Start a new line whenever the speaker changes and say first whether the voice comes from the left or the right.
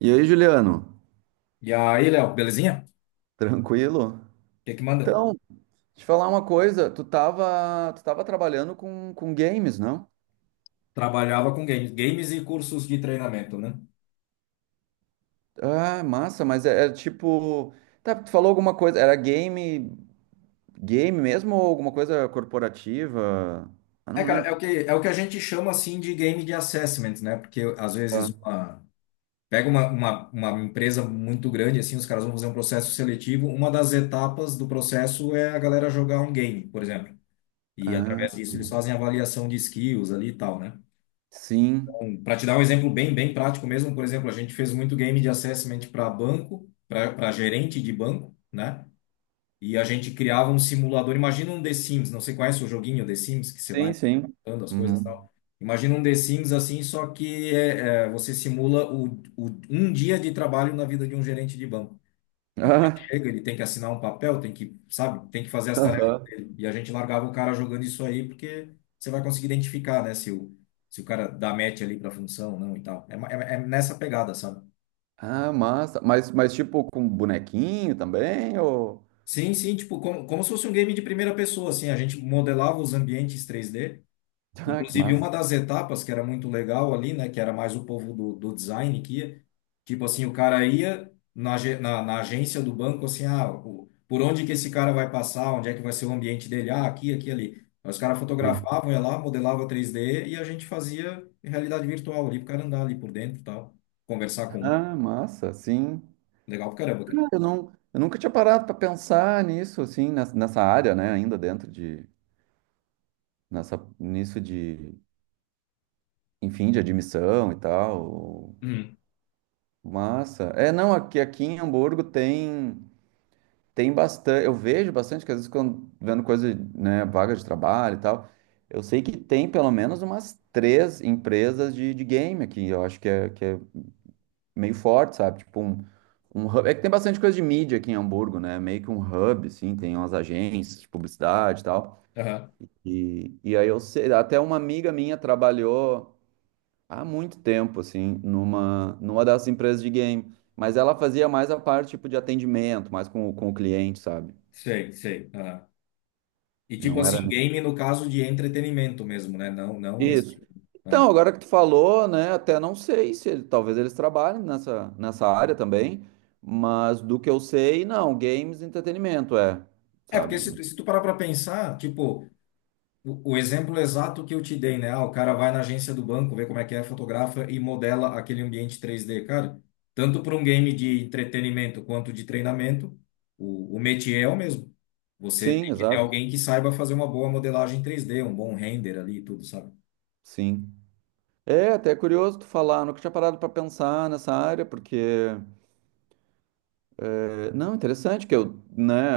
right: E aí, Juliano?
left: E aí, Léo, belezinha?
right: Tranquilo?
left: O que é que manda?
right: Então, te falar uma coisa, tu tava trabalhando com games, não?
left: Trabalhava com games, games e cursos de treinamento, né?
right: Ah, massa, mas é tipo, tá, tu falou alguma coisa, era game, game mesmo ou alguma coisa corporativa? Ah,
left: É,
right: não
left: cara, é o
right: lembro.
left: que, é o que a gente chama assim de game de assessment, né? Porque às
right: Ah,
left: vezes uma, pega uma empresa muito grande, assim, os caras vão fazer um processo seletivo. Uma das etapas do processo é a galera jogar um game, por exemplo. E através
right: ah,
left: disso eles fazem avaliação de skills ali e tal, né?
right: sim.
left: Para te dar um exemplo bem, bem prático mesmo, por exemplo, a gente fez muito game de assessment para banco, para gerente de banco, né? E a gente criava um simulador. Imagina um The Sims, não sei qual é o joguinho The Sims, que você
right: Sim,
left: vai
right: sim.
left: mudando as coisas e
right: Uhum.
left: tal. Imagina um The Sims assim, só que você simula um dia de trabalho na vida de um gerente de banco. Então, ele chega, ele tem que assinar um papel, tem que, sabe, tem que fazer as
right: Ah,
left: tarefas
right: aham.
left: dele. E a gente largava o cara jogando isso aí, porque você vai conseguir identificar, né, se o cara dá match ali pra função ou não e tal. É, é, é nessa pegada, sabe?
right: Ah, massa. Mas tipo com bonequinho também ou
left: Sim, sim, tipo, como se fosse um game de primeira pessoa, assim. A gente modelava os ambientes 3D.
right: ah, que
left: Inclusive, uma
right: massa.
left: das etapas que era muito legal ali, né, que era mais o povo do design que ia, tipo assim, o cara ia na na agência do banco, assim, ah, por onde que esse cara vai passar, onde é que vai ser o ambiente dele, ah, aqui, ali. Aí os caras fotografavam, ia lá, modelava 3D e a gente fazia realidade virtual ali, pro cara andar ali por dentro e tal, conversar com um.
right: Ah, massa, sim.
left: Legal pra caramba, cara.
right: Eu nunca tinha parado para pensar nisso, assim, nessa área, né, ainda dentro de, nessa, nisso de, enfim, de admissão e tal.
left: Uhum.
right: Massa. É, não, aqui em Hamburgo tem bastante, eu vejo bastante, que às vezes quando vendo coisa, né, vaga de trabalho e tal, eu sei que tem pelo menos umas três empresas de game aqui, eu acho que é meio forte, sabe? Tipo um, um hub. É que tem bastante coisa de mídia aqui em Hamburgo, né? Meio que um hub, assim, tem umas agências de publicidade e tal.
left: Aham.
right: E aí eu sei, até uma amiga minha trabalhou há muito tempo, assim, numa dessas empresas de game. Mas ela fazia mais a parte, tipo, de atendimento, mais com, com o cliente, sabe?
left: Sei, sei. Aham. E tipo
right: Não
left: assim,
right: era.
left: game no caso de entretenimento mesmo, né? Não, não esse
right: Isso.
left: tipo.
right: Então, agora que tu falou, né, até não sei se talvez eles trabalhem nessa, nessa área também, mas do que eu sei, não, games, entretenimento, é,
left: É, porque
right: sabe?
left: se tu parar para pensar, tipo, o exemplo exato que eu te dei, né? Ah, o cara vai na agência do banco, vê como é que é, fotografa e modela aquele ambiente 3D, cara. Tanto para um game de entretenimento quanto de treinamento, o métier é o mesmo. Você
right: Sim,
left: tem que ter
right: exato.
left: alguém que saiba fazer uma boa modelagem 3D, um bom render ali e tudo, sabe?
right: Sim. É até curioso tu falar, nunca tinha parado pra pensar nessa área, porque não, interessante que eu, né,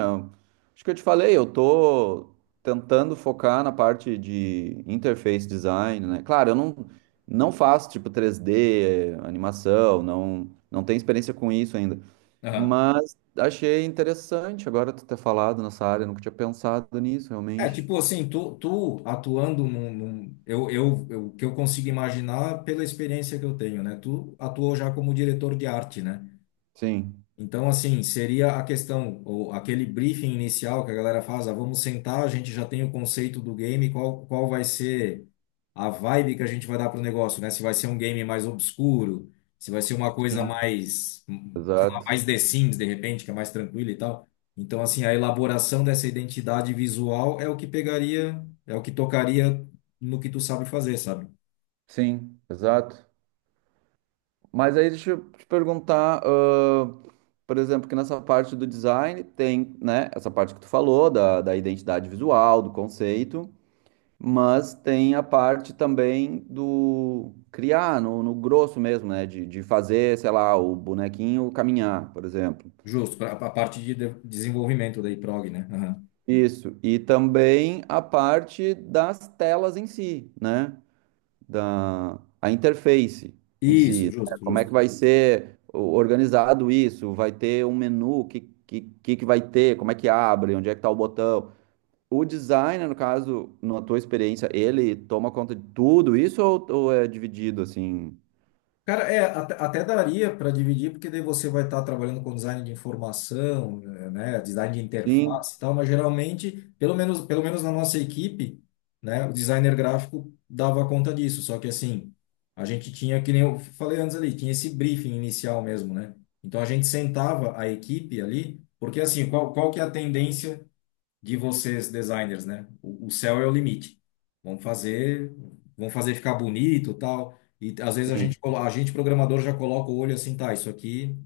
right: acho que eu te falei, eu tô tentando focar na parte de interface design, né? Claro, eu não não faço tipo 3D, animação, não não tenho experiência com isso ainda.
left: Aham.
right: Mas achei interessante agora tu ter falado nessa área, eu nunca tinha pensado nisso
left: É,
right: realmente.
left: tipo assim, tu atuando eu, o que eu consigo imaginar pela experiência que eu tenho, né? Tu atuou já como diretor de arte, né?
right: Sim,
left: Então, assim, seria a questão, ou aquele briefing inicial que a galera faz, ah, vamos sentar, a gente já tem o conceito do game, qual vai ser a vibe que a gente vai dar pro negócio, né? Se vai ser um game mais obscuro, se vai ser uma coisa
right: sim,
left: mais, sei lá,
right: exato.
left: mais The Sims, de repente, que é mais tranquila e tal. Então, assim, a elaboração dessa identidade visual é o que pegaria, é o que tocaria no que tu sabe fazer, sabe?
right: Sim, exato. Mas aí deixa eu te perguntar, por exemplo, que nessa parte do design tem, né, essa parte que tu falou, da identidade visual, do conceito, mas tem a parte também do criar, no grosso mesmo, né, de fazer, sei lá, o bonequinho caminhar, por exemplo.
left: Justo, para a parte de desenvolvimento daí, prog, né? Aham.
right: Isso. E também a parte das telas em si, né? da a interface em si,
left: Isso,
right: né?
left: justo,
right: Como é que
left: justo.
right: vai ser organizado isso? Vai ter um menu? Que vai ter? Como é que abre? Onde é que está o botão? O designer, no caso, na tua experiência, ele toma conta de tudo isso ou é dividido assim?
left: Cara, é, até daria para dividir, porque daí você vai estar trabalhando com design de informação, né, design de
right: Sim,
left: interface e tal, mas geralmente, pelo menos na nossa equipe, né, o designer gráfico dava conta disso, só que assim, a gente tinha, que nem eu falei antes ali, tinha esse briefing inicial mesmo, né? Então a gente sentava a equipe ali, porque assim, qual que é a tendência de vocês designers, né? O céu é o limite. Vamos fazer, vamos fazer ficar bonito, tal. E às vezes a
right: sim,
left: gente, a gente programador já coloca o olho assim, tá, isso aqui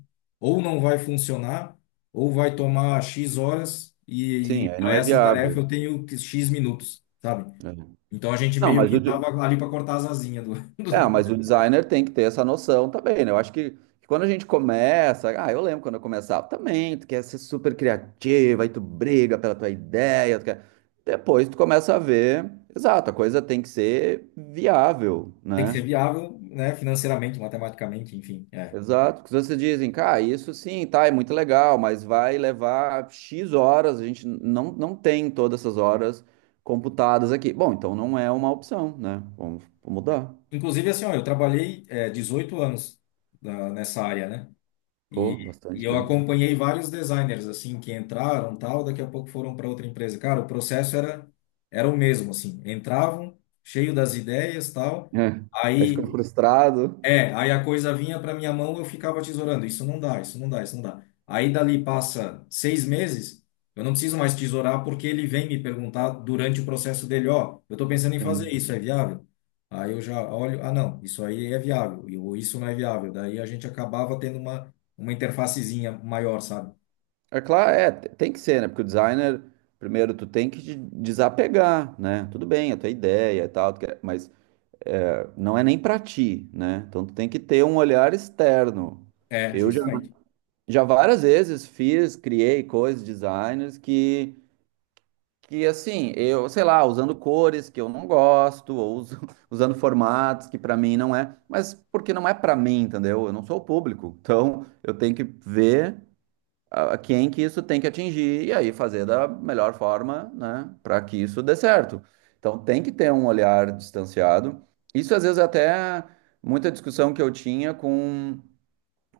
left: ou não vai funcionar, ou vai tomar X horas e
right: sim, aí
left: para
right: não é
left: essa tarefa eu
right: viável.
left: X minutos, sabe?
right: É.
left: Então a gente
right: Não,
left: meio
right: mas o,
left: que
right: de-
left: tava ali para cortar as asinhas do,
right: É, mas
left: do-
right: o designer tem que ter essa noção também, né? Eu acho que quando a gente começa, ah, eu lembro quando eu começava também, tu quer ser super criativa, aí tu briga pela tua ideia, depois tu começa a ver, exato, a coisa tem que ser viável,
left: tem que ser
right: né?
left: viável, né, financeiramente, matematicamente, enfim, é.
right: Exato, porque vocês dizem, cara, isso sim, tá, é muito legal, mas vai levar X horas, a gente não, não tem todas essas horas computadas aqui. Bom, então não é uma opção, né? Vamos, vamos mudar.
left: Inclusive assim, ó, eu trabalhei 18 anos nessa área, né?
right: Pô,
left: E, e
right: bastante
left: eu
right: tempo.
left: acompanhei vários designers assim que entraram, tal, daqui a pouco foram para outra empresa. Cara, o processo era era o mesmo assim. Entravam cheio das ideias, tal.
right: É, aí fica
left: Aí
right: frustrado.
left: aí a coisa vinha para minha mão, eu ficava tesourando. Isso não dá, isso não dá, isso não dá. Aí dali passa seis meses, eu não preciso mais tesourar porque ele vem me perguntar durante o processo dele, ó, eu estou pensando em fazer
right: Sim.
left: isso, é viável? Aí eu já olho, ah não, isso aí é viável, ou isso não é viável. Daí a gente acabava tendo uma interfacezinha maior, sabe?
right: É claro, é, tem que ser, né? Porque o designer, primeiro, tu tem que te desapegar, né? Tudo bem, a tua ideia e tal, mas é, não é nem pra ti, né? Então tu tem que ter um olhar externo.
left: É,
right: Eu já,
left: justamente.
right: já várias vezes fiz, criei coisas, designers que assim, eu, sei lá, usando cores que eu não gosto, usando formatos que pra mim não é, mas porque não é pra mim, entendeu? Eu não sou o público. Então eu tenho que ver a quem que isso tem que atingir e aí fazer da melhor forma, né, para que isso dê certo. Então tem que ter um olhar distanciado. Isso às vezes é até muita discussão que eu tinha com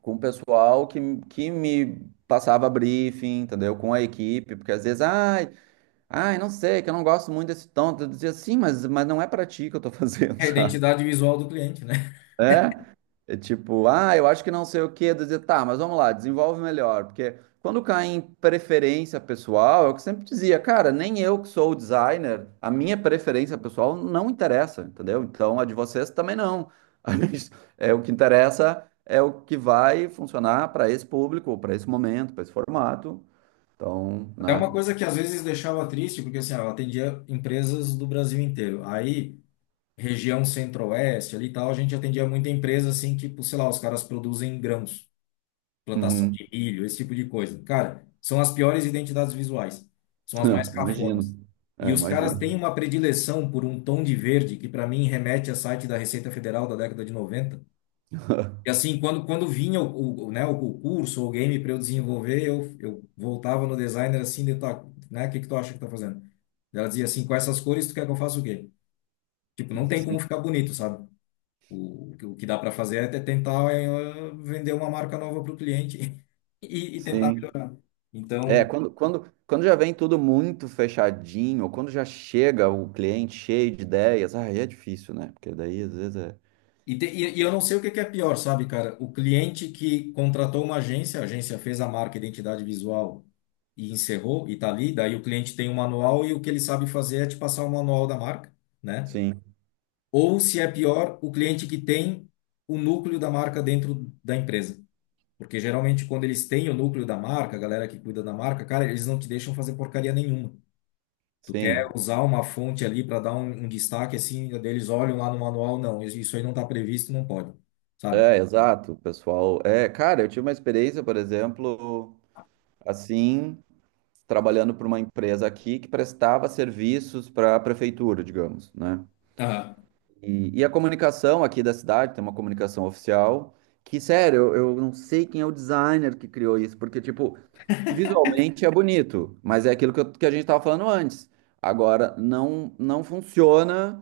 right: o pessoal que me passava briefing, entendeu? Com a equipe, porque às vezes, ai, ai, não sei, que eu não gosto muito desse tom. Eu dizia, sim, mas não é para ti que eu tô fazendo,
left: É a
right: sabe?
left: identidade visual do cliente, né?
right: É, é tipo, ah, eu acho que não sei o quê, dizer, tá, mas vamos lá, desenvolve melhor, porque quando cai em preferência pessoal, é o que eu sempre dizia, cara, nem eu que sou o designer, a minha preferência pessoal não interessa, entendeu? Então a de vocês também não. A gente- É o que interessa, é o que vai funcionar para esse público, para esse momento, para esse formato. Então,
left: Até
right: né?
left: uma coisa que às vezes deixava triste, porque assim, ó, eu atendia empresas do Brasil inteiro. Aí região centro-oeste ali e tal, a gente atendia muita empresa assim que, sei lá, os caras produzem grãos, plantação
right: Uhum.
left: de milho, esse tipo de coisa. Cara, são as piores identidades visuais, são as mais
right: Imagino.
left: cafonas.
right: É,
left: E os caras têm
right: imagino.
left: uma predileção por um tom de verde que para mim remete a site da Receita Federal da década de noventa. E assim, quando vinha né, o curso ou o game para eu desenvolver, eu voltava no designer assim, de, tá, né, o que que tu acha que tá fazendo? Ela dizia assim, com essas cores tu quer que eu faça o quê? Tipo, não tem como
right: Sim,
left: ficar bonito, sabe? O que dá para fazer é tentar vender uma marca nova para o cliente e tentar
right: sim.
left: melhorar. Então,
right: É, quando já vem tudo muito fechadinho, quando já chega o cliente cheio de ideias, ah, aí é difícil, né? Porque daí às vezes é.
left: e eu não sei o que que é pior, sabe, cara? O cliente que contratou uma agência, a agência fez a marca identidade visual e encerrou e tá ali, daí o cliente tem um manual e o que ele sabe fazer é te passar o manual da marca, né?
right: Sim,
left: Ou se é pior, o cliente que tem o núcleo da marca dentro da empresa. Porque geralmente quando eles têm o núcleo da marca, a galera que cuida da marca, cara, eles não te deixam fazer porcaria nenhuma. Tu quer
right: sim.
left: usar uma fonte ali para dar um, um destaque assim, eles olham lá no manual, não, isso aí não está previsto, não pode, sabe?
right: É, exato, pessoal. É, cara, eu tive uma experiência, por exemplo, assim, trabalhando para uma empresa aqui que prestava serviços para a prefeitura, digamos, né?
left: Aham.
right: E a comunicação aqui da cidade tem uma comunicação oficial que, sério, eu não sei quem é o designer que criou isso, porque, tipo, visualmente é bonito, mas é aquilo que a gente estava falando antes. Agora, não, não funciona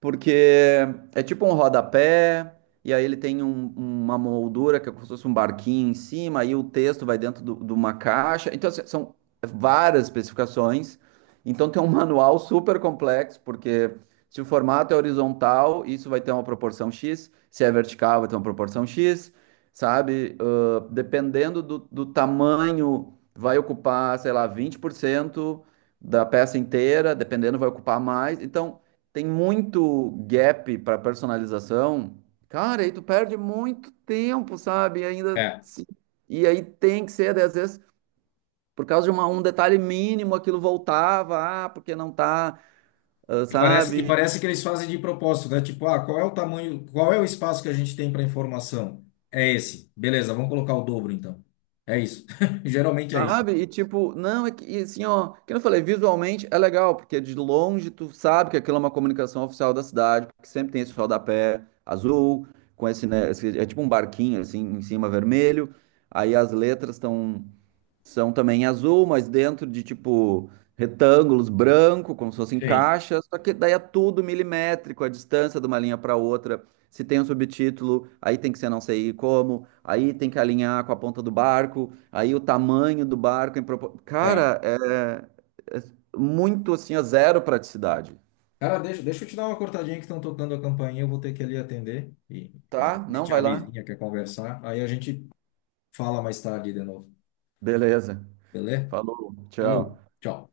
right: porque é tipo um rodapé, e aí ele tem uma moldura que é como se fosse um barquinho em cima, aí o texto vai dentro de uma caixa. Então, assim, são várias especificações. Então, tem um manual super complexo, porque se o formato é horizontal, isso vai ter uma proporção X. Se é vertical, vai ter uma proporção X, sabe? Ah, dependendo do tamanho, vai ocupar, sei lá, 20% da peça inteira, dependendo, vai ocupar mais. Então, tem muito gap para personalização. Cara, aí tu perde muito tempo, sabe? E ainda.
left: É,
right: Se- E aí tem que ser, às vezes, por causa de um detalhe mínimo, aquilo voltava, ah, porque não tá, ah,
left: e
right: sabe?
left: parece que eles fazem de propósito, né? Tipo, ah, qual é o tamanho, qual é o espaço que a gente tem para informação? É esse. Beleza, vamos colocar o dobro então. É isso. Geralmente é isso.
right: Sabe? E tipo, não, é que e assim, ó, que eu falei, visualmente é legal, porque de longe tu sabe que aquilo é uma comunicação oficial da cidade, porque sempre tem esse rodapé azul, com esse, né, é tipo um barquinho assim, em cima vermelho, aí as letras estão são também em azul, mas dentro de tipo retângulos branco, como se fossem
left: Sim.
right: caixas, só que daí é tudo milimétrico, a distância de uma linha para outra. Se tem um subtítulo, aí tem que ser não sei como, aí tem que alinhar com a ponta do barco, aí o tamanho do barco em propor...
left: É.
right: Cara, é, é muito assim, a zero praticidade.
left: Cara, deixa eu te dar uma cortadinha que estão tocando a campainha, eu vou ter que ali atender. E
right: Tá? Não
left: geralmente é a
right: vai lá.
left: vizinha quer conversar, aí a gente fala mais tarde de novo,
right: Beleza.
left: beleza?
right: Falou. Tchau.
left: Falou, tchau.